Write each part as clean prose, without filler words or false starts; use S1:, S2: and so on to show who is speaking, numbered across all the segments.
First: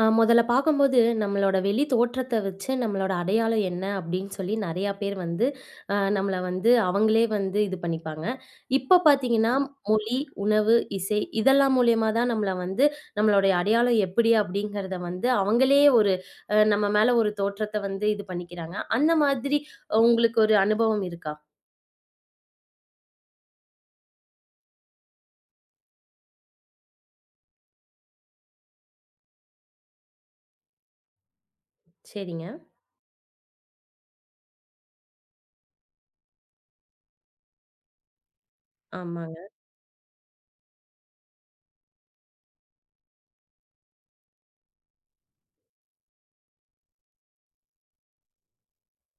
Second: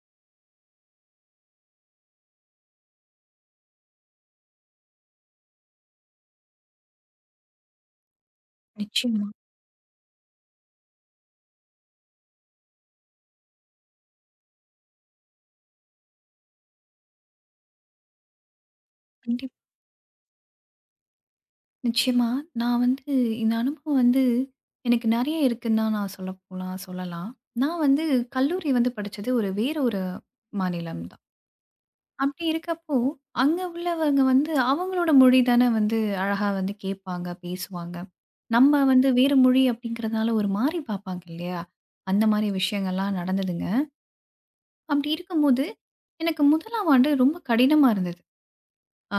S1: முதல்ல பார்க்கும்போது, நம்மளோட வெளி தோற்றத்த வச்சு நம்மளோட அடையாளம் என்ன அப்படின்னு சொல்லி நெறையா பேர் வந்து நம்மள வந்து அவங்களே வந்து இது பண்ணிப்பாங்க. இப்ப
S2: நிச்சயமா.
S1: பார்த்தீங்கன்னா, மொழி, உணவு, இசை இதெல்லாம் மூலியமா தான் நம்மள வந்து நம்மளுடைய அடையாளம் எப்படி அப்படிங்கிறத வந்து அவங்களே ஒரு நம்ம மேல ஒரு தோற்றத்த வந்து இது பண்ணிக்கிறாங்க. அந்த
S2: கண்டிப்
S1: மாதிரி உங்களுக்கு ஒரு அனுபவம் இருக்கா?
S2: நிச்சயமா. நான் வந்து இந்த அனுபவம் வந்து எனக்கு நெறைய இருக்குன்னு தான் நான் சொல்லலாம். நான் வந்து கல்லூரி வந்து படிச்சது ஒரு வேற ஒரு மாநிலம் தான். அப்படி
S1: சரிங்க.
S2: இருக்கப்போ, அங்க உள்ளவங்க வந்து அவங்களோட மொழி தானே வந்து அழகா வந்து கேட்பாங்க, பேசுவாங்க. நம்ம வந்து வேற
S1: ஆமாங்க,
S2: மொழி அப்படிங்கிறதுனால ஒரு மாரி பார்ப்பாங்க இல்லையா? அந்த மாரி விஷயங்கள்லாம் நடந்ததுங்க. அப்படி இருக்கும்போது, எனக்கு 1ஆம் ஆண்டு ரொம்ப கடினமா இருந்தது. ஆ,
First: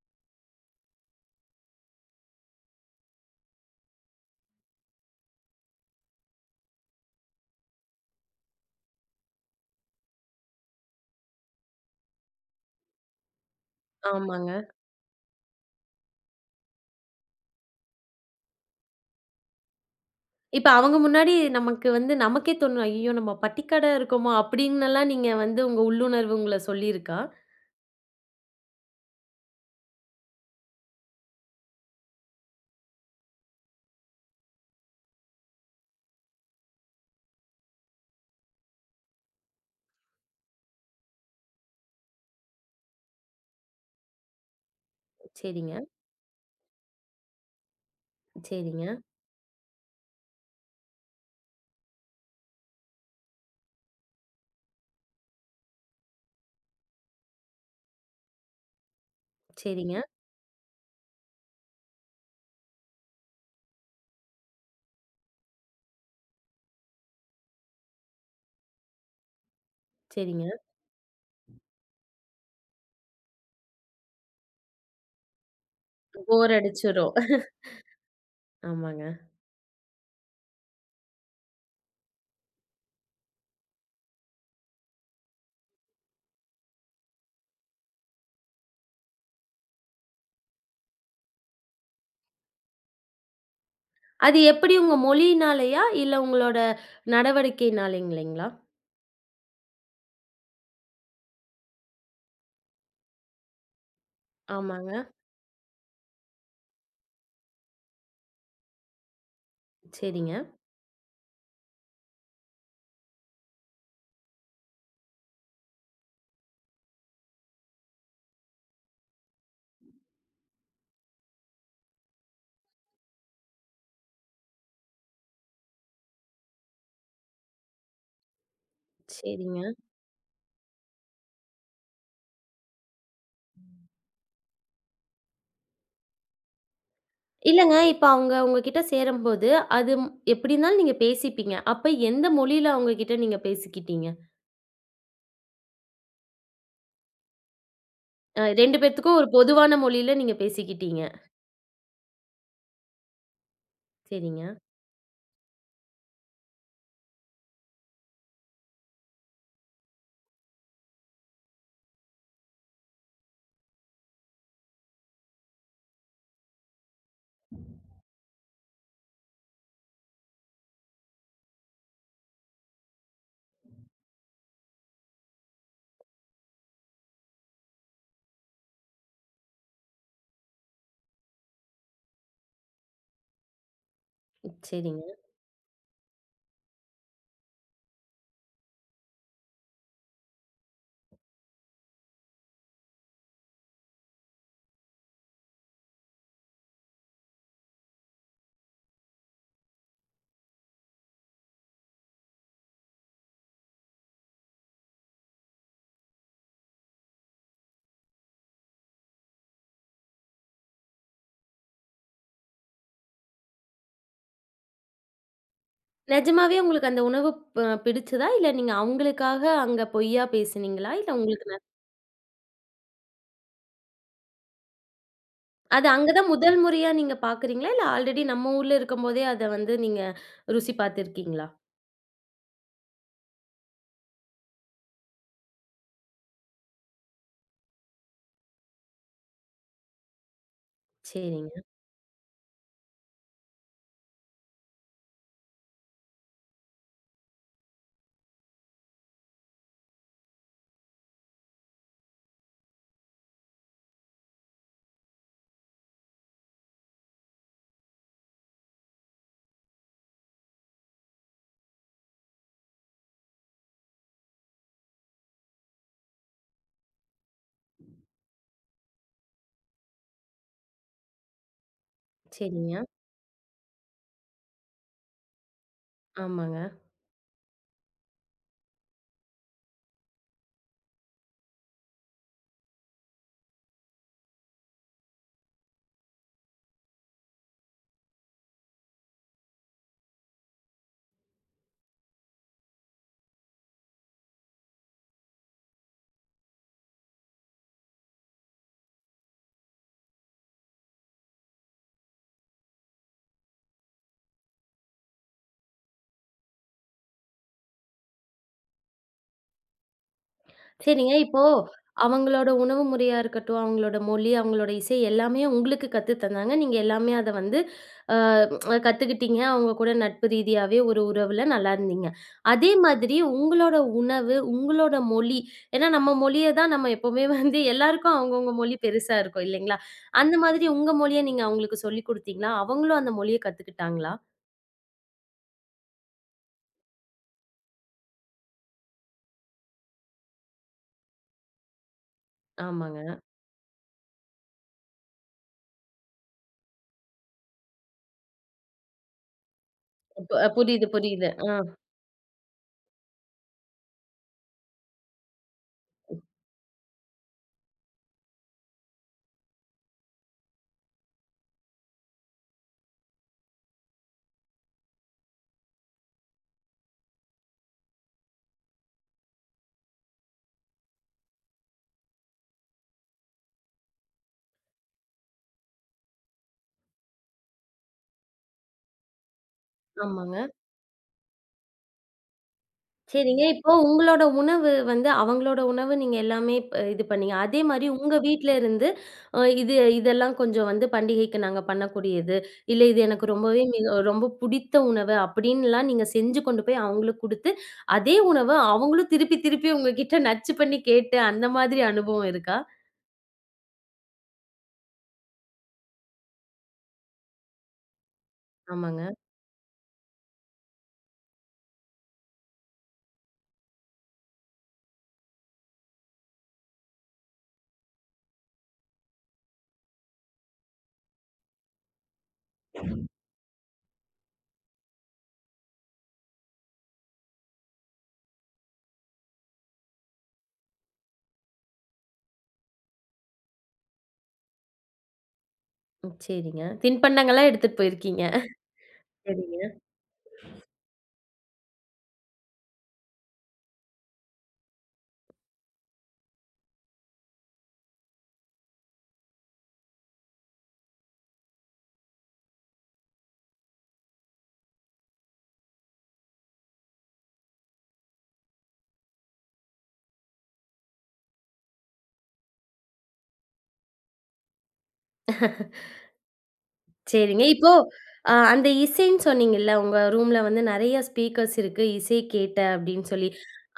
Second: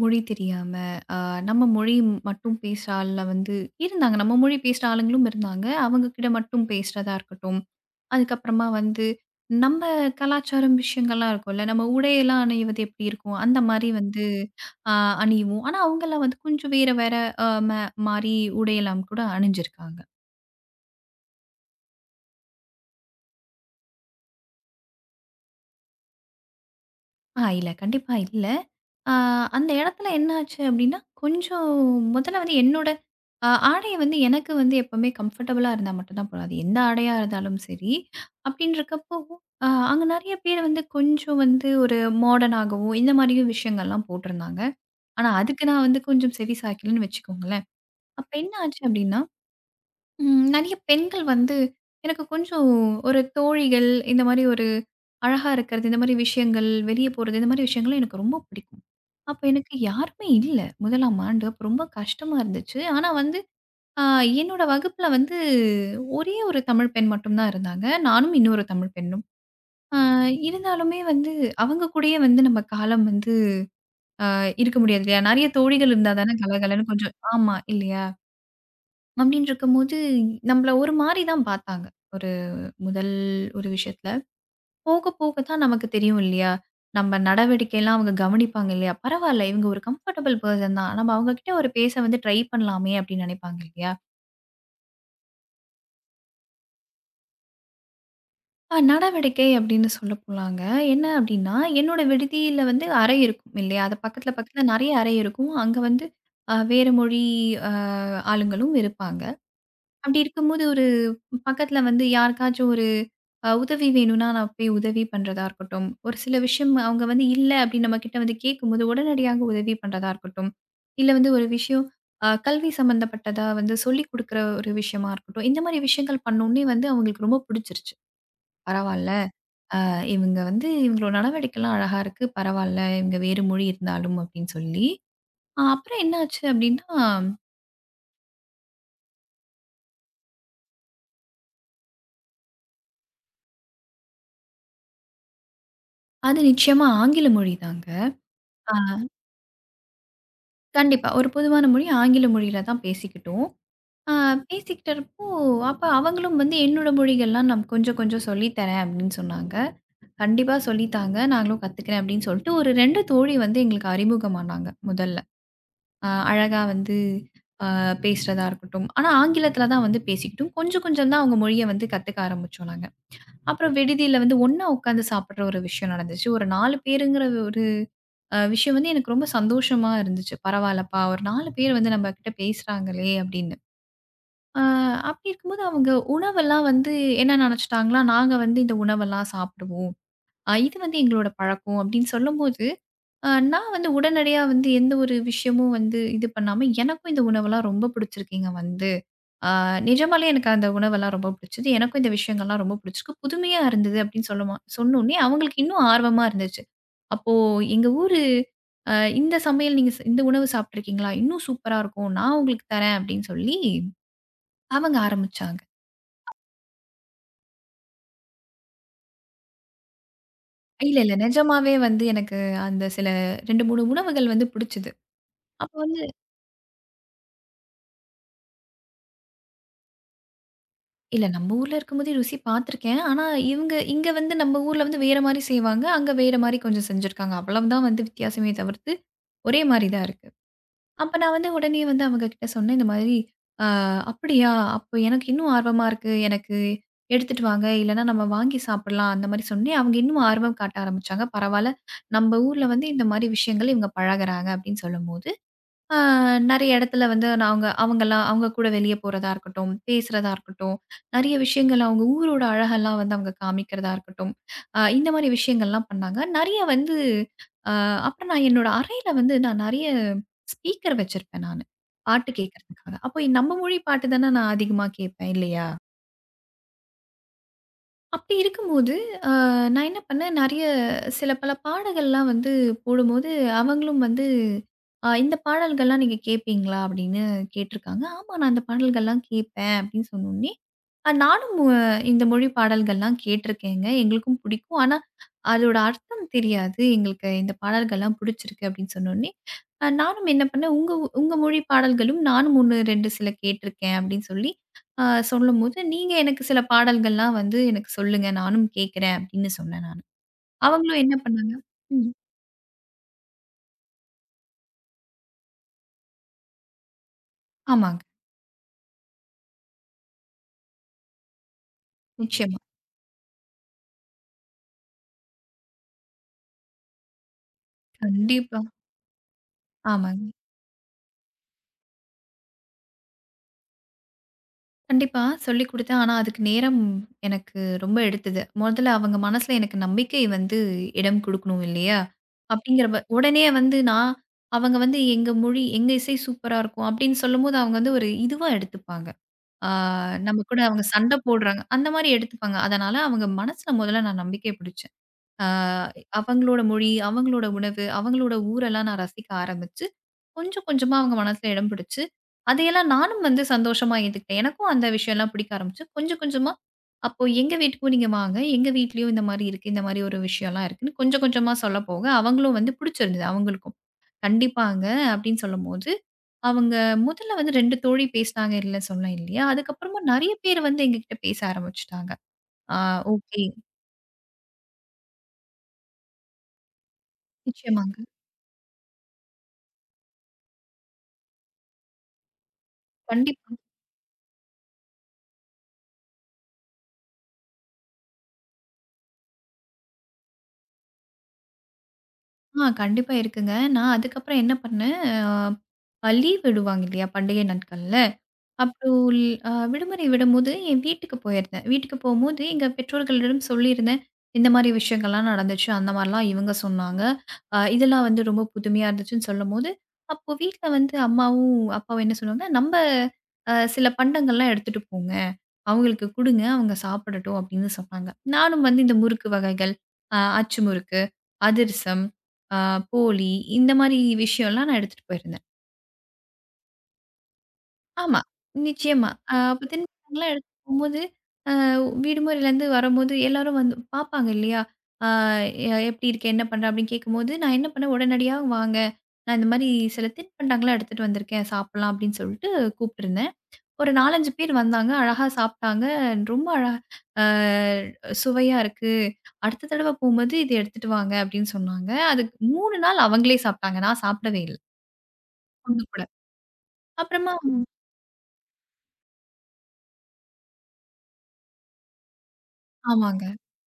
S2: மொழி தெரியாம, அ நம்ம மொழி மட்டும் பேசுற ஆள்ல வந்து இருந்தாங்க. நம்ம மொழி பேசுற ஆளுங்களும் இருந்தாங்க. அவங்க கிட்ட மட்டும் பேசுறதா இருக்கட்டும். அதுக்கப்புறமா வந்து நம்ம கலாச்சாரம் விஷயங்கள்லாம் இருக்கும்ல. நம்ம உடையெல்லாம் அணிவது எப்படி இருக்கும்? அந்த மாரி வந்து
S1: ஆமாங்க.
S2: அ அணிவோம். ஆனா, அவங்கலாம் வந்து கொஞ்சம் வேற வேற அ ம மாரி உடையெல்லாம் கூட அணிஞ்சிருக்காங்க.
S1: இப்ப அவங்க முன்னாடி நமக்கு வந்து நமக்கே தோணும், "ஐயய்யோ! நம்ம பட்டிக்காடா இருக்கோமா?" அப்டின்னுலாம் நீங்க வந்து உங்க உள்ளுணர்வு உங்கள சொல்லியிருக்கா?
S2: இல்ல. கண்டிப்பா இல்ல. அ அந்த இடத்துல என்ன ஆச்சு அப்டின்னா, கொஞ்சம் முதல்ல வந்து என்னோட ஆடை வந்து எனக்கு வந்து எப்பவுமே கம்ஃபர்டபுளா இருந்தா மட்டும் தான் போதும். அது எந்த ஆடையா இருந்தாலும் சரி. அப்டின்றக்கப்போ, அங்க நெறைய பேர் வந்து கொஞ்சம் வந்து ஒரு மாடர்னாகவோ இந்த மாரியும் விஷயங்கள்லாம் போட்டிருந்தாங்க. ஆனா அதுக்கு
S1: சரிங்க,
S2: நான் வந்து கொஞ்சம் செவி சாய்க்கலன்னு வச்சுக்கோங்களேன். அப்ப என்ன ஆச்சு
S1: சரிங்க,
S2: அப்டின்னா நெறைய பெண்கள் வந்து எனக்கு கொஞ்சம் ஒரு தோழிகள், இந்த மாரி ஒரு அழகா இருக்கிறது, இந்த மாரி விஷயங்கள், வெளிய போறது, இந்த மாரி விஷயங்கள்லாம் எனக்கு ரொம்ப பிடிக்கும். அப்ப எனக்கு
S1: சரிங்க,
S2: யாருமே இல்ல. முதலாம் ஆண்டு. அப்ப ரொம்ப கஷ்டமா இருந்துச்சு. ஆனா வந்து அ என்னோட வகுப்புல வந்து ஒரே ஒரு தமிழ் பெண் மட்டும் தான் இருந்தாங்க. நானும் இன்னொரு தமிழ் பெண்ணும். அ
S1: சரிங்க.
S2: இருந்தாலுமே வந்து அவங்க கூடயே வந்து நம்ம காலம் வந்து இருக்க முடியாது இல்லையா? நெறைய தோழிகள் இருந்தா தானே
S1: போர்
S2: கலகலன்னு
S1: அடிச்சுரும்.
S2: கொஞ்சம் ஆமா இல்லையா?
S1: ஆமாங்க.
S2: அப்டின்னு இருக்கும்போது, நம்மள ஒரு மாரி தான் பார்த்தாங்க. முதல் ஒரு விஷயத்துல. போக போக தான் நமக்கு தெரியும் இல்லையா? நம்ம நடவடிக்கைலாம் அவங்க கவனிப்பாங்க இல்லையா? பரவால்ல இவங்க ஒரு கம்ஃபர்டபிள் பெர்சன் தான். நம்ம அவங்க கிட்ட ஒரு பேச வந்து ட்ரை பண்ணலாமே அப்படின்னு நினைப்பாங்க இல்லையா?
S1: அது எப்படி உங்க மொழியினாலயா? இல்ல உங்களோட நடவடிக்கைனாலைங்களா?
S2: நடவடிக்கை அப்படின்னு சொல்ல போலாங்க. என்ன அப்படின்னா, என்னோட விடுதியில வந்து அறை இருக்கும் இல்லையா? அது பக்கத்துல பக்கத்துல
S1: ஆமாங்க.
S2: நெறைய அறை இருக்கும். அங்க வந்து வேற மொழி அ ஆளுங்களும் இருப்பாங்க. அப்படி
S1: சரிங்க,
S2: இருக்கும்போது ஒரு பக்கத்துல வந்து யாருக்காச்சும் ஒரு உதவி வேணும்னா, நான் போய் உதவி பண்றதா இருக்கட்டும். ஒரு சில விஷயம் அவங்க வந்து இல்ல அப்படின்னு நம்மகிட்ட வந்து கேட்கும்போது, உடனடியாக உதவி பண்றதா இருக்கட்டும். இல்ல வந்து ஒரு விஷயம் கல்வி சம்மந்தப்பட்டதா வந்து சொல்லிக் குடுக்குற ஒரு விஷயமா இருக்கட்டும். இந்த மாரி விஷயங்கள் பண்ணோனே வந்து அவங்களுக்கு ரொம்ப புடிச்சிருச்சு. பரவால்ல,
S1: சரிங்க.
S2: இவங்க வந்து இவங்களோட நடவடிக்கைலாம் அழகா இருக்கு. பரவால்ல, இவங்க வேறு மொழி இருந்தாலும் அப்படின்னு சொல்லி. அப்புறம் என்னாச்சு அப்படின்னா,
S1: இல்லங்க இப்ப அவங்க உங்ககிட்ட சேரும்போது, அது எப்டி இருந்தாலும் நீங்க பேசிப்பீங்க. அப்ப எந்த மொழியில அவங்க கிட்ட நீங்க பேசிக்கிட்டீங்க?
S2: அது நிச்சயமா ஆங்கில மொழி தாங்க. அ.
S1: 2 பேத்துக்கும் ஒரு பொதுவான மொழியில நீங்க பேசிக்கிட்டீங்க.
S2: கண்டிப்பா. ஒரு பொதுவான மொழி ஆங்கில மொழியில தான் பேசிக்கிட்டோம். ஆ
S1: சரிங்க,
S2: பேசிக்கிட்டப்போ, அப்ப அவங்களும் வந்து என்னோட மொழிகள்லாம் நான் கொஞ்சம் கொஞ்சம் சொல்லி தரேன் அப்படின்னு சொன்னாங்க. கண்டிப்பா சொல்லித்தாங்க. நாங்களும் கத்துக்கிறேன் அப்படின்னு சொல்லிட்டு ஒரு 2 தோழி வந்து எங்களுக்கு அறிமுகமானாங்க முதல்ல. அழகா வந்து பேசுறதா இருக்கட்டும். ஆனா ஆங்கிலத்தில தான் வந்து பேசிக்கிட்டோம். கொஞ்சம் கொஞ்சம் தான் அவங்க மொழிய வந்து கத்துக்க ஆரம்பிச்சோம் நாங்க. அப்புறம் விடுதியில வந்து ஒண்ணா உட்காந்து சாப்பிடுற ஒரு விஷயம் நடந்துச்சு. ஒரு 4 பேருங்கிற ஒரு விஷயம் வந்து எனக்கு ரொம்ப சந்தோஷமா இருந்துச்சு. பரவால்லப்பா! ஒரு 4 பேர் வந்து நம்ம கிட்ட பேசுறாங்களே அப்படின்னு. அ
S1: சரிங்க.
S2: அப்படி இருக்கும்போது அவங்க உணவெல்லாம் வந்து என்ன நெனச்சுட்டாங்கன்னா, நாங்க வந்து இந்த உணவெல்லாம் சாப்பிடுவோம். இது வந்து எங்களோட பழக்கம் அப்படின்னு சொல்லும்போது, நான் வந்து உடனடியா வந்து எந்த ஒரு விஷயமும் வந்து இது பண்ணாம, எனக்கும் இந்த உணவெல்லாம் ரொம்ப பிடிச்சிருக்குங்க வந்து. அ நிஜமாலே எனக்கு அந்த உணவெல்லாம் ரொம்ப பிடிச்சது. எனக்கும் இந்த விஷயங்கள்லாம் ரொம்ப பிடிச்சிருக்கு. புதுமையா இருந்தது அப்படின்னு சொல்லுமா சொன்னோனே, அவங்களுக்கு இன்னும் ஆர்வமா இருந்துச்சு. அப்போ எங்க ஊரு அ இந்த சமையல் நீங்க இந்த உணவு சாப்பிட்டுருக்கீங்களா? இன்னும் சூப்பரா இருக்கும். நான் உங்களுக்கு தரேன் அப்படின்னு சொல்லி அவங்க ஆரம்பிச்சாங்க.
S1: நிஜமாவே உங்களுக்கு அந்த உணவு ப பிடிச்சதா? இல்ல நீங்க அவங்களுக்காக அங்க பொய்யா பேசினீங்களா?
S2: இல்ல,
S1: இல்ல
S2: இல்ல.
S1: உங்களுக்கு
S2: நிஜமாவே வந்து எனக்கு அந்த சில 2, 3 உணவுகள் வந்து பிடிச்சது. அப்ப
S1: அது
S2: வந்து
S1: அங்க தான் முதல் முறையா நீங்க பார்க்குறீங்களா? இல்ல ஆல்ரெடி நம்ம ஊர்ல இருக்கும்போதே அத வந்து நீங்க ருசி
S2: இல்ல
S1: பார்த்துருக்கீங்களா?
S2: நம்ம ஊர்ல இருக்கும்போதே ருசி பார்த்துருக்கேன். ஆனா, இவங்க இங்க வந்து நம்ம ஊர்ல வந்து வேற மாரி செய்வாங்க. அங்க வேற மாரி கொஞ்சம் செஞ்சிருக்காங்க. அவ்வளவுதான் வந்து வித்தியாசமே தவிர்த்து, ஒரே மாரி தான் இருக்கு. அப்ப நான் வந்து
S1: சரிங்க,
S2: உடனே வந்து அவங்க கிட்ட சொன்னேன் இந்த மாதிரி, அப்படியா? அப்ப எனக்கு இன்னும் ஆர்வமா இருக்கு. எனக்கு எடுத்துட்டு வாங்க. இல்லன்னா நம்ம வாங்கி சாப்பிடலாம்." அந்த மாரி சொன்னேன். அவங்க இன்னும் ஆர்வம் காட்ட ஆரம்பிச்சாங்க. பரவால்ல, நம்ம ஊர்ல வந்து இந்த மாரி விஷயங்கள் இவங்க பழகுறாங்க அப்படின்னு சொல்லும்போது ஆ நெறைய இடத்துல வந்து நாங்க அவங்கலாம் அவங்க கூட வெளிய போறதா இருக்கட்டும், பேசுறதா இருக்கட்டும், நெறைய விஷயங்கள் அவங்க ஊரோட அழகெல்லாம் வந்து அவங்க காமிக்கிறதா இருக்கட்டும், இந்த மாரி விஷயங்கள்லாம் பண்ணாங்க. நெறைய வந்து அ அப்புறம் நான் என்னோட அறையில வந்து நான் நெறைய ஸ்பீக்கர் வச்சிருப்பேன் நானு. பாட்டு
S1: சரிங்க.
S2: கேட்கறதுக்காக. அப்போ நம்ம மொழி பாட்டு தானே நான் அதிகமா கேட்பேன் இல்லையா?
S1: ஆமாங்க.
S2: அப்படி இருக்கும்போது, அ நான் என்ன பண்ணேன், நெறைய சில பல பாடல்கள்லாம் வந்து போடும்போது, அவங்களும் வந்து "இந்த பாடல்கள்லாம் நீங்க கேட்பீங்களா?" அப்படின்னு கேட்டிருக்காங்க. "ஆமா, நான் இந்த பாடல்கள்லாம் கேட்பேன்." அப்படின்னு சொன்னோனே, அ நானும் அ இந்த மொழி பாடல்கள்லாம் கேட்டிருக்கேங்க. எங்களுக்கும் பிடிக்கும். ஆனா, அதோட அர்த்தம் தெரியாது. எங்களுக்கு இந்த பாடல்கள்லாம் பிடிச்சிருக்கு அப்படின்னு சொன்னோனே, நானும் என்ன பண்ணேன், "உங்க உங்க மொழி பாடல்களும் நானும் 1, 2 சில கேட்டிருக்கேன்." அப்படின்னு சொல்லி ஆ சொல்லும்போது, "நீங்க எனக்கு சில பாடல்கள்லாம் வந்து எனக்கு சொல்லுங்க. நானும் கேட்கிறேன்." அப்படின்னு சொன்னேன் நானு. அவங்களும்
S1: சரிங்க.
S2: என்ன
S1: இப்போ
S2: பண்ணாங்க. ம்.
S1: அவங்களோட உணவு முறையா இருக்கட்டும், அவங்களோட மொழி, அவங்களோட இசை எல்லாமே உங்களுக்கு கத்து தந்தாங்க. நீங்க எல்லாமே அத வந்து
S2: ஆமாங்க.
S1: அ கத்துக்கிட்டீங்க. அவங்க கூட நட்பு ரீதியாவே ஒரு உறவுல நல்லா இருந்தீங்க.
S2: நிச்சயமா.
S1: அதே மாதிரி உங்களோட உணவு, உங்களோட மொழி ஏன்னா நம்ம மொழிய தான் நம்ம எப்பவுமே வந்து எல்லாருக்கும் அவங்கவங்க
S2: கண்டிப்பா.
S1: மொழி பெருசா இருக்கும் இல்லைங்களா?
S2: ஆமாங்க.
S1: அந்த மாதிரி உங்க மொழிய நீங்க அவங்களுக்கு சொல்லிக் குடுத்தீங்களா? அவங்களும் அந்த மொழிய கத்துக்கிட்டாங்களா?
S2: கண்டிப்பா சொல்லிக் குடுத்தேன். ஆனா அதுக்கு நேரம் எனக்கு ரொம்ப எடுத்தது. மொதல்ல அவங்க மனசுல எனக்கு நம்பிக்கை வந்து இடம் குடுக்கணும் இல்லையா? அப்படிங்கிற
S1: ஆமாங்க.
S2: உடனே வந்து நான் அவங்க வந்து எங்க மொழி, எங்க இசை சூப்பரா இருக்கும் அப்படின்னு சொல்லும்போது, அவங்க வந்து ஒரு இதுவா எடுத்துப்பாங்க. ஆ நம்ம கூட அவங்க
S1: புரியுது,
S2: சண்டை
S1: புரியுது. ஆ,
S2: போடுறாங்க. அந்த மாரி எடுத்துப்பாங்க. அதனால அவங்க மனசுல மொதல்ல நான் நம்பிக்கை பிடிச்சேன். ஆ அவங்களோட மொழி, அவங்களோட உணவு, அவங்களோட ஊரெல்லாம் நான் ரசிக்க ஆரம்பிச்சு, கொஞ்சம் கொஞ்சமா அவங்க மனசுல இடம் பிடிச்சு, அதையெல்லாம் நானும் வந்து சந்தோஷமா ஏத்துக்கிட்டேன். எனக்கும் அந்த விஷயம்லாம் பிடிக்க ஆரம்பிச்சு, கொஞ்சம் கொஞ்சமா, "அப்போ எங்க வீட்டுக்கும் நீங்க வாங்க. எங்க வீட்லயும் இந்த மாரி இருக்கு. இந்த மாரி ஒரு விஷயம்லாம் இருக்குன்னு" கொஞ்சம் கொஞ்சமா சொல்லப்போக, அவங்களும் வந்து பிடிச்சிருந்தது அவங்களுக்கும். "கண்டிப்பாங்க" அப்படின்னு சொல்லும்போது, அவங்க முதல்ல வந்து 2 தோழி பேசினாங்க இல்ல சொன்னேன் இல்லையா? அதுக்கப்புறமா நெறைய
S1: ஆமாங்க.
S2: பேர் வந்து எங்ககிட்ட பேச ஆரம்பிச்சுட்டாங்க. ஆ,
S1: சரிங்க.
S2: "ஓகே.
S1: இப்போ உங்களோட உணவு வந்து அவங்களோட உணவு நீங்க எல்லாமே இது பண்ணீங்க. அதே மாரி
S2: நிச்சயமாங்க.
S1: உங்க வீட்ல இருந்து இது இதெல்லாம் கொஞ்சம் வந்து பண்டிகைக்கு நாங்க பண்ணக்கூடியது. இல்ல இது எனக்கு
S2: கண்டிப்பா."
S1: ரொம்பவே மிக ரொம்ப புடித்த உணவு அப்டின்லாம் நீங்க செஞ்சு கொண்டு போய் அவங்களுக்கு குடுத்து, அதே உணவ அவங்களும் திருப்பி திருப்பி உங்ககிட்ட நச்சு பண்ணி கேட்டு அந்த மாதிரி அனுபவம் இருக்கா?
S2: கண்டிப்பா இருக்குங்க. நான் அதுக்கப்புறம் என்ன பண்ணேன், லீவ் விடுவாங்க இல்லையா? பண்டிகை நாட்கள்ல. அப்புறம்
S1: ஆமாங்க.
S2: விடுமுறை விடும்போது என் வீட்டுக்கு போயிருந்தேன். வீட்டுக்கு போம்போது எங்க பெற்றோர்களிடம் சொல்லியிருந்தேன். இந்த மாரி விஷயங்கள்லாம் நடந்துச்சு. அந்த மாரிலாம் இவங்க சொன்னாங்க. இதெல்லாம் வந்து ரொம்ப புதுமையா இருந்துச்சுன்னு சொல்லும்போது, அப்போ வீட்ல வந்து அம்மாவும், அப்பாவும் என்ன சொன்னாங்க, "நம்ப அ சில பண்டங்கள்லாம் எடுத்துட்டு போங்க. அவங்களுக்கு குடுங்க. அவங்க சாப்பிடட்டும் அப்படின்னு சொன்னாங்க. நானும் வந்து இந்த முறுக்கு வகைகள், அச்சு முறுக்கு, அதிரசம், அ போலி இந்த மாரி விஷயம்லாம் நான் எடுத்துட்டு போயிருந்தேன்.
S1: ம். சரிங்க. தின்பண்டங்கள்லாம் எடுத்துட்டு
S2: ஆமா,
S1: போயிருக்கீங்க.
S2: நிச்சயமா. அப்ப
S1: சரிங்க.
S2: தின்பண்டங்கள்லாம் எடுத்துட்டு போம்போது, அ விடுமுறையிலேருந்து வரும்போது எல்லாரும் வந்து பார்ப்பாங்க இல்லையா? அ "எப்படி இருக்க? என்ன பண்ற?" அப்படின்னு கேட்கும்போது, நான் என்ன பண்ணேன், உடனடியா "வாங்க, நான் இந்த மாரி சில தின்பண்டங்கள்லாம் எடுத்துட்டு வந்திருக்கேன். சாப்பிடலாம்." அப்படின்னு சொல்லிட்டு கூப்பிட்டுருந்தேன். ஒரு 4, 5 பேர் வந்தாங்க. அழகா சாப்ட்டாங்க. ரொம்ப அழகா அ சுவையா இருக்கு. அடுத்த தடவ போம்போது இத எடுத்துட்டு வாங்க அப்டின்னு சொன்னாங்க. அதுக்கு 3 நாள் அவங்களே சாப்ட்டாங்க. நான் சாப்பிடவே இல்ல. ஒண்ணு கூட. அப்புறமா
S1: சரிங்க. இப்போ அந்த இசைன்னு சொன்னீங்கல்ல, உங்க ரூம்ல வந்து நெறைய ஸ்பீக்கர்ஸ் இருக்கு. இசை கேட்ட அப்படின்னு
S2: ஆமாங்க.
S1: சொல்லி.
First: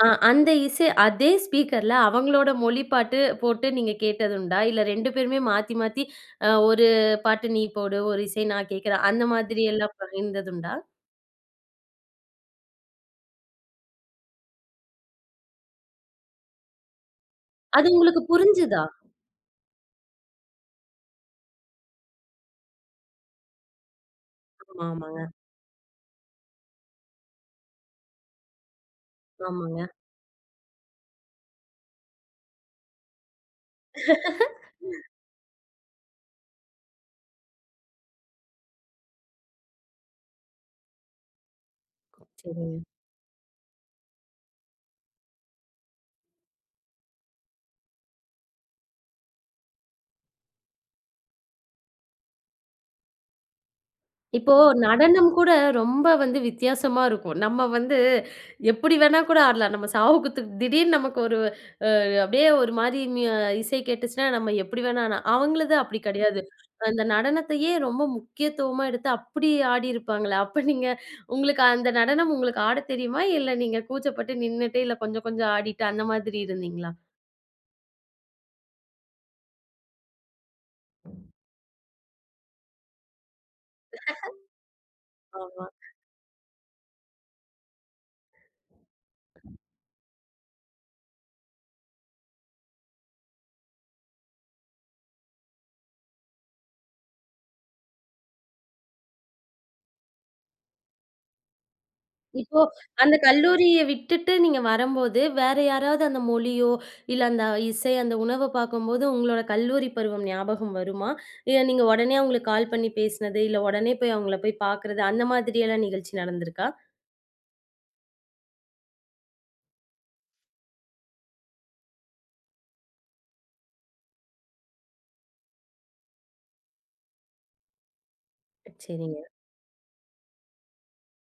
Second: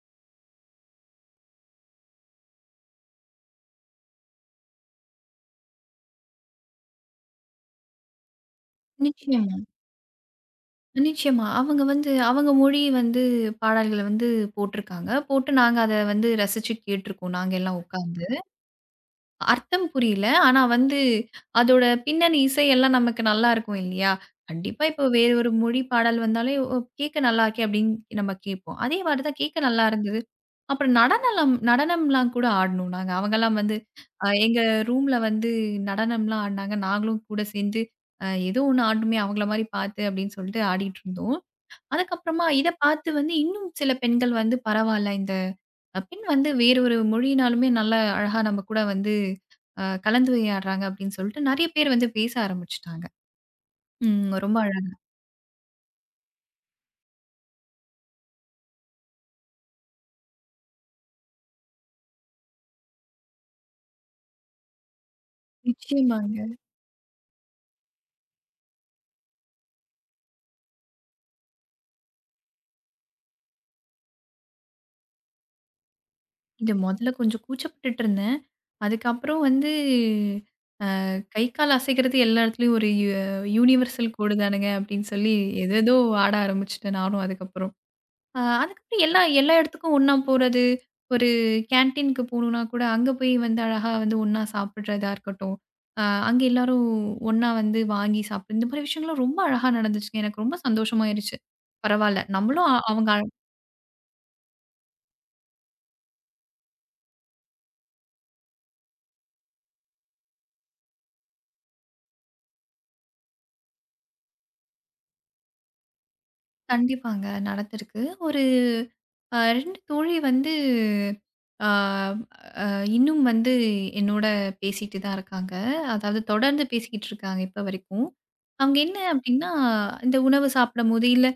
S1: அந்த இசை அதே ஸ்பீக்கர்ல அவங்களோட மொழி பாட்டு போட்டு நீங்க கேட்டதுண்டா? இல்ல 2 பேருமே மாத்தி மாத்தி ஒரு பாட்டு நீ போடு, ஒரு இசை நான் கேட்கிறேன். அந்த
S2: நிச்சயமா,
S1: மாதிரி எல்லாம் பகிர்ந்ததுண்டா?
S2: நிச்சயமா. அவங்க வந்து அவங்க மொழி வந்து பாடல்கள வந்து போட்டிருக்காங்க. போட்டு நாங்க அத வந்து ரசிச்சு கேட்டுருக்கோம். நாங்க எல்லாம்
S1: அது உங்களுக்கு
S2: உட்காந்து.
S1: புரிஞ்சுதா?
S2: அர்த்தம் புரியல. ஆனா வந்து, அதோட பின்னணி இசை எல்லாம் நமக்கு நல்லா இருக்கும் இல்லையா?
S1: ஆமா,
S2: கண்டிப்பா இப்போ
S1: ஆமாங்க.
S2: வேற ஒரு மொழி பாடல் வந்தாலே, "ஓ! கேட்க நல்லா இருக்கே" அப்படின்னு நம்ம கேட்போம். அதே மாரி தான் கேட்க
S1: ஆமாங்க.
S2: நல்லா இருந்தது. அப்புறம் நடனலாம் நடனம்லாம் கூட ஆடுனோம் நாங்க. அவங்கலாம் வந்து எங்க ரூம்ல வந்து நடனம்லாம் ஆடுனாங்க. நாங்களும் கூட சேர்ந்து, "ஏதோ ஒண்ணு ஆடணுமே அவங்கள மாரி பார்த்து" அப்படின்னு சொல்லிட்டு ஆடிட்டு இருந்தோம். அதுக்கப்புறமா இத
S1: சரிங்க.
S2: பார்த்து வந்து இன்னும் சில பெண்கள் வந்து, "பரவால்ல இந்த" பின் வந்து வேறு ஒரு மொழியினாலுமே நல்லா அழகா நம்ம கூட வந்து கலந்துரையாடுறாங்க அப்படின்னு சொல்லிட்டு நெறைய பேர் வந்து பேச ஆரம்பிச்சுட்டாங்க. ம்
S1: இப்போ
S2: ரொம்ப அழகா.
S1: நடனம் கூட ரொம்ப வந்து வித்தியாசமா இருக்கும். நம்ம வந்து எப்படி வேணா கூட ஆடலாம். நம்ம சாவுகூத்துக்கு திடீர்னு நமக்கு ஒரு அப்படியே ஒரு மாரி இசை கேட்டுச்சுன்னா நம்ம எப்படி வேணா ஆனா அவங்களது அப்படி ம்.
S2: நிச்சயமாங்க.
S1: கிடையாது. அந்த நடனத்தையே ரொம்ப முக்கியத்துவமா எடுத்து அப்படி ஆடியிருப்பாங்களே! அப்ப நீங்க உங்களுக்கு அந்த நடனம் உங்களுக்கு ஆடத் தெரியுமா? இல்ல நீங்க கூச்சப்பட்டு நின்னுட்டு, இல்ல கொஞ்சம் கொஞ்சம் ஆடிட்டு அந்த மாதிரி
S2: இது
S1: இருந்தீங்களா?
S2: மொதல்ல கொஞ்சம் கூச்சப்பட்டுட்டு இருந்தேன். அதுக்கப்புறம் வந்து கை, கால் அசைக்கிறது எல்லா இடத்துலயும் ஒரு யூனிவர்சல் கோடு தானுங்க அப்படின்னு சொல்லி
S1: ஆமா.
S2: எதேதோ ஆட ஆரம்பிச்சுட்டேன் நானும் அதுக்கப்புறம். அதுக்கப்புறம் எல்லா எல்லா இடத்துக்கும் ஒண்ணா போறது. ஒரு கேன்டீன்க்கு போணும்னா கூட, அங்க போய் வந்து அழகா வந்து ஒண்ணா சாப்பிடுறதா இருக்கட்டும். அ அங்க எல்லாரும் ஒண்ணா வந்து வாங்கி சாப்பிடு இந்த மாரி விஷயங்கள்லாம் ரொம்ப அழகா நடந்துச்சுங்க. எனக்கு ரொம்ப சந்தோஷமாயிருச்சு. பரவால்ல.
S1: இப்போ
S2: நம்மளும் அ அவங்க
S1: அந்த
S2: அ-
S1: கல்லூரிய விட்டுட்டு நீங்க வரம்போது, வேற யாராவது அந்த மொழியோ, இல்ல அந்த இசை, அந்த உணவ பார்க்கும்போது உங்களோட கல்லூரி பருவம் ஞாபகம் வருமா? இல்ல நீங்க உடனே அவங்களுக்கு கால் பண்ணி பேசினது, இல்ல உடனே போய் அவங்கள போய் பார்க்கிறது, அந்த மாதிரியெல்லாம் நிகழ்ச்சி நடந்திருக்கா?
S2: கண்டிப்பாங்க நடந்திருக்கு. ஒரு 2 தோழி வந்து, அ இன்னும் வந்து என்னோட பேசிட்டு தான் இருக்காங்க. அதாவது தொடர்ந்து பேசிக்கிட்டு இருக்காங்க இப்ப வரைக்கும். அவங்க என்ன
S1: சரிங்க.
S2: அப்டின்னா, இந்த உணவு சாப்பிடும்போது, இல்ல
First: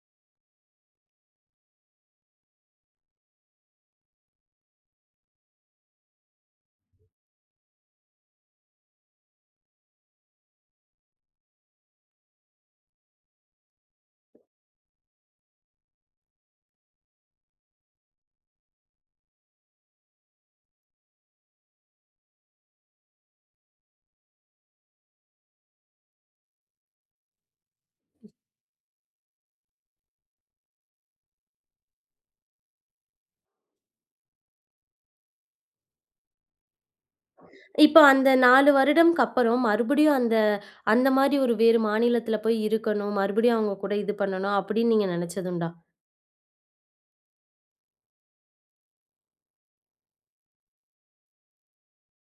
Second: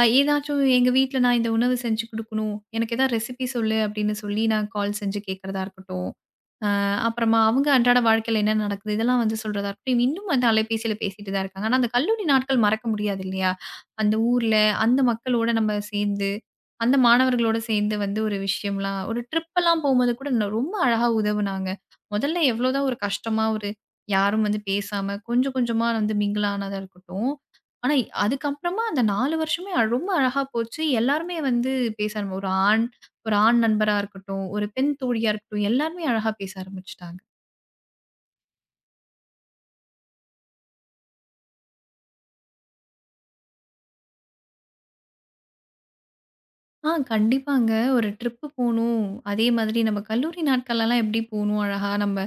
S2: ஏதாச்சும் எங்க வீட்ல நான் இந்த உணவு செஞ்சு குடுக்கணும். எனக்கு ஏதாவது ரெசிபி சொல்லு அப்டின்னு சொல்லி நான் கால் செஞ்சு கேட்கறதா இருக்கட்டும். அ அப்புறமா அவங்க அன்றாட வாழ்க்கையில என்ன நடக்குது, இதெல்லாம் வந்து சொல்றதா இருக்கட்டும். இன்னும் வந்து அலைபேசியில பேசிட்டு தான் இருக்காங்க. ஆனா, அந்த கல்லூரி நாட்கள் மறக்க முடியாது இல்லையா? அந்த ஊர்ல, அந்த மக்களோட நம்ம சேர்ந்து, அந்த மாணவர்களோட சேர்ந்து வந்து ஒரு விஷயம்லாம் ஒரு ட்ரிப்பெல்லாம் போம்போது கூட ரொம்ப அழகா உதவுனாங்க. முதல்ல எவ்வளோதான் ஒரு கஷ்டமா ஒரு யாரும் வந்து பேசாம கொஞ்சம் கொஞ்சமா வந்து மிங்கிள் ஆனதா இருக்கட்டும். ஆனா, அதுக்கப்புறமா அந்த 4 வருஷமே ரொம்ப அழகா போச்சு. எல்லாருமே வந்து பேச ஆரம்பி ஒரு ஆண் ஒரு ஆண் நண்பரா இருக்கட்டும், ஒரு பெண் தோழியா இருக்கட்டும் எல்லாருமே அழகா பேச ஆரம்பிச்சுட்டாங்க.
S1: இப்போ அந்த 4 வருடம்க்கு அப்புறம் மறுபடியும் அந்த அந்த மாரி ஒரு வேறு மாநிலத்தில போய் இருக்கணும், மறுபடியும் அவங்க கூட இது பண்ணணும் அப்படின்னு நீங்க நினைச்சதுண்டா?
S2: கண்டிப்பாங்க. ஒரு ட்ரிப்பு போணும். அதே மாதிரி நம்ம கல்லூரி நாட்கள்லலாம் எப்படி போணும் அழகா நம்ம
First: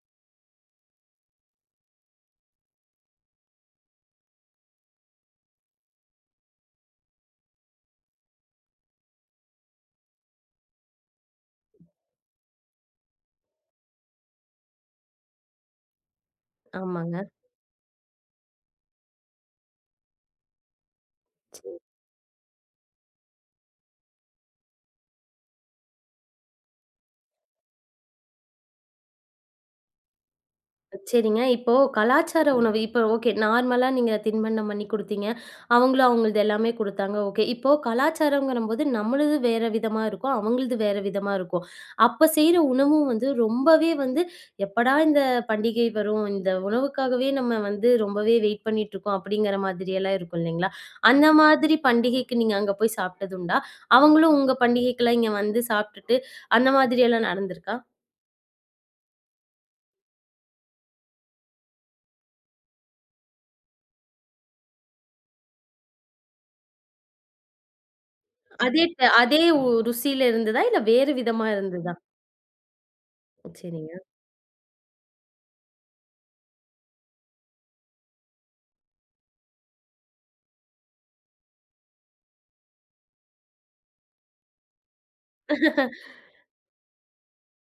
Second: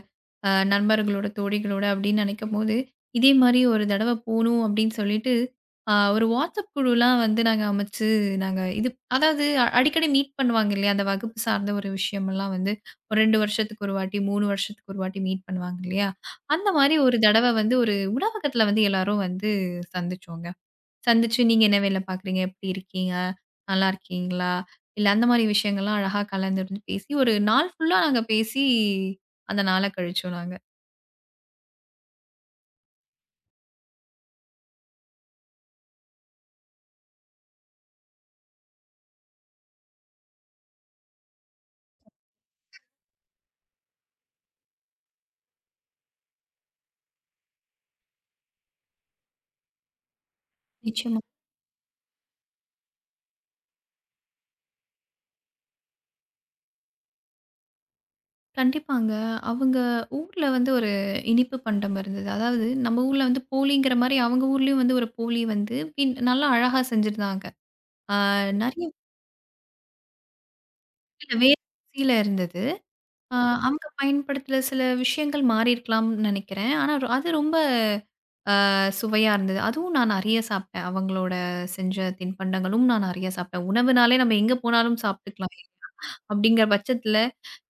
S2: நண்பர்களோட, தோழிகளோட அப்படின்னு நெனைக்கும்போது, இதே மாரி ஒரு தடவ போணும் அப்படின்னு சொல்லிட்டு, ஒரு வாட்ஸ்அப் குழுலாம் வந்து நாங்க அமைச்சு, நாங்க இது அதாவது அடிக்கடி மீட் பண்ணுவாங்க இல்லையா? அந்த வகுப்பு சார்ந்த ஒரு விஷயமெல்லாம் வந்து ஒரு 2 வருஷத்துக்கு ஒரு வாட்டி, 3 வருஷத்துக்கு ஒரு வாட்டி மீட் பண்ணுவாங்க இல்லையா? அந்த மாரி ஒரு
S1: ஆமாங்க.
S2: தடவ வந்து ஒரு உணவகத்துல வந்து எல்லாரும் வந்து சந்திச்சோங்க. சந்திச்சு நீங்க என்ன வேலை பார்க்குறீங்க? எப்படி இருக்கீங்க? நல்லா இருக்கீங்களா? இல்ல அந்த மாரி விஷயங்கள்லாம் அழகா கலந்துருந்து பேசி, ஒரு நாள் ஃபுல்லா நாங்க பேசி, அந்த நாள கழிச்சோம் நாங்க.
S1: சரிங்க. இப்போ கலாச்சார ம். உணவு இப்போ ஓகே. நார்மலா நீங்க தின்பண்டம் பண்ணி குடுத்தீங்க. அவங்களும் அவங்களது எல்லாமே குடுத்தாங்க. ஓகே. இப்போ கலாச்சாரம்ங்கிறம்போது நம்மளது வேற விதமா இருக்கும். அவங்களது வேற விதமா இருக்கும். அப்ப செய்ற உணவும் வந்து ரொம்பவே வந்து எப்படா இந்த பண்டிகை வரும்? இந்த உணவுக்காகவே நம்ம வந்து ரொம்பவே வெயிட் பண்ணிட்டுருக்கோம். அப்படிங்கிற மாதிரியெல்லாம் இருக்கும் இல்லைங்களா?
S2: நிச்சயமா.
S1: அந்த மாதிரி பண்டிகைக்கு நீங்க அங்க போய் சாப்ட்டதுண்டா? அவங்களும் உங்க பண்டிகைக்கெல்லாம் இங்க வந்து சாப்ட்டுட்டு அந்த மாதிரியெல்லாம் நடந்திருக்கா?
S2: கண்டிப்பாங்க. அவங்க ஊர்ல வந்து ஒரு இனிப்பு பண்டம் இருந்தது. அதாவது நம்ம ஊர்ல வந்து போலிங்கிற மாரி அவங்க ஊர்லயும் வந்து ஒரு போலி வந்து பின் நல்லா அழகா செஞ்சிருந்தாங்க. ஆ நெறைய
S1: அதே ருசியில இருந்ததா? இல்ல வேறு
S2: வேற
S1: விதமா இருந்ததா?
S2: ருசியில இருந்தது. ஆ அவங்க
S1: சரிங்க.
S2: பயன்படுத்துற சில விஷயங்கள் மாறியிருக்கலாம்னு நெனைக்கிறேன். ஆனா அது ரொம்ப சுவையா இருந்தது. அதுவும் நான் நெறைய சாப்பிட்டேன். அவங்களோட செஞ்ச தின்பண்டங்களும் நான் நெறைய சாப்பிட்டேன். உணவுனாலே நம்ம எங்க போனாலும் சாப்பிட்டுக்கலாம். அப்படிங்கிற பட்சத்துல,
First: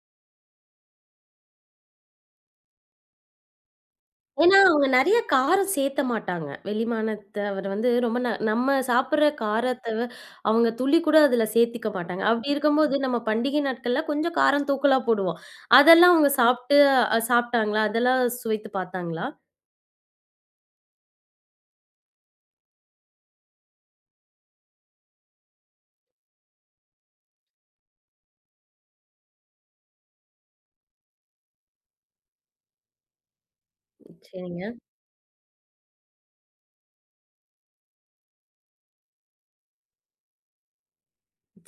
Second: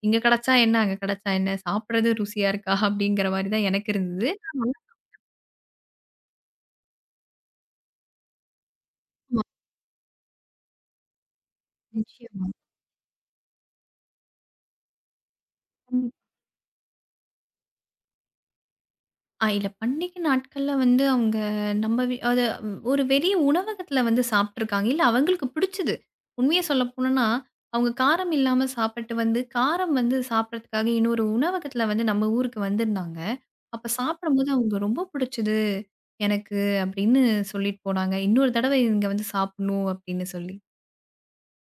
S2: இங்க கிடைச்சா என்ன? அங்க கிடைச்சா என்ன? சாப்பிடுறது ருசியா இருக்கா? அப்படிங்கிற மாரி தான் எனக்கு இருந்தது.
S1: ஏன்னா,
S2: நான்
S1: அவங்க நெறைய காரம் சேத்த மாட்டாங்க. வெளிமாநிலத்தவர் வந்து ரொம்ப நம்ம சாப்பிடுற
S2: நல்லா.
S1: காரத்த அவங்க துளி கூட அதுல சேர்த்துக்க மாட்டாங்க.
S2: நிச்சயமா.
S1: அப்படி இருக்கும்போது நம்ம பண்டிகை நாட்கள்ல கொஞ்சம் காரம் தூக்கலா போடுவோம். அதெல்லாம் அவங்க சாப்ட்டு சாப்ட்டாங்களா? அதெல்லாம் சுவைத்து பார்த்தாங்களா?
S2: இல்ல பண்டிகை நாட்கள்ல வந்து அவங்க நம்ம வீ அது ம், ஒரு வெளிய உணவகத்துல வந்து சாப்ட்டுருக்காங்க. இல்ல அவங்களுக்கு பிடிச்சது. உண்மைய சொல்ல போணும்னா, அவங்க காரம் இல்லாம சாப்பிட்டு வந்து, காரம் வந்து சாப்பிடுறதுக்காக இன்னொரு உணவகத்துல வந்து நம்ம ஊருக்கு வந்திருந்தாங்க. அப்ப சாப்பிடும்போது
S1: சரிங்க.
S2: அவங்க ரொம்ப பிடிச்சது எனக்கு அப்படின்னு சொல்லிட்டு போனாங்க. இன்னொரு தடவை இங்க வந்து சாப்பிடணும் அப்படின்னு சொல்லி.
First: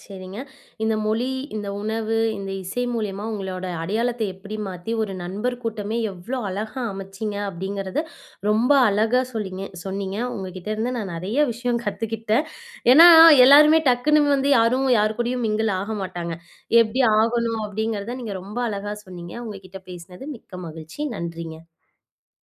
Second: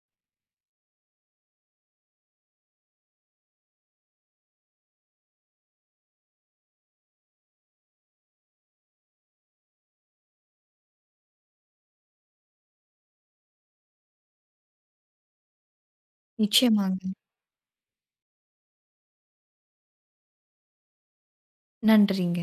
S1: சரிங்க. இந்த மொழி, இந்த உணவு, இந்த இசை மூலியமா உங்களோட அடையாளத்த எப்படி மாத்தி, ஒரு நண்பர் கூட்டமே எவ்ளோ அழகா அமைச்சீங்க அப்படிங்கிறத ரொம்ப அழகா சொல்லீங்க சொன்னீங்க. உங்ககிட்ட இருந்து நான் நெறைய விஷயம் கத்துக்கிட்டேன். ஏன்னா, எல்லாருமே டக்குன்னு வந்து யாரும் யார் கூடயும் மிங்கிள் ஆக மாட்டாங்க. எப்படி
S2: நிச்சயமாங்க.
S1: ஆகணும் அப்படிங்கிறத நீங்க ரொம்ப அழகா சொன்னீங்க. உங்ககிட்ட பேசினது மிக்க மகிழ்ச்சி. நன்றிங்க.
S2: நன்றிங்க.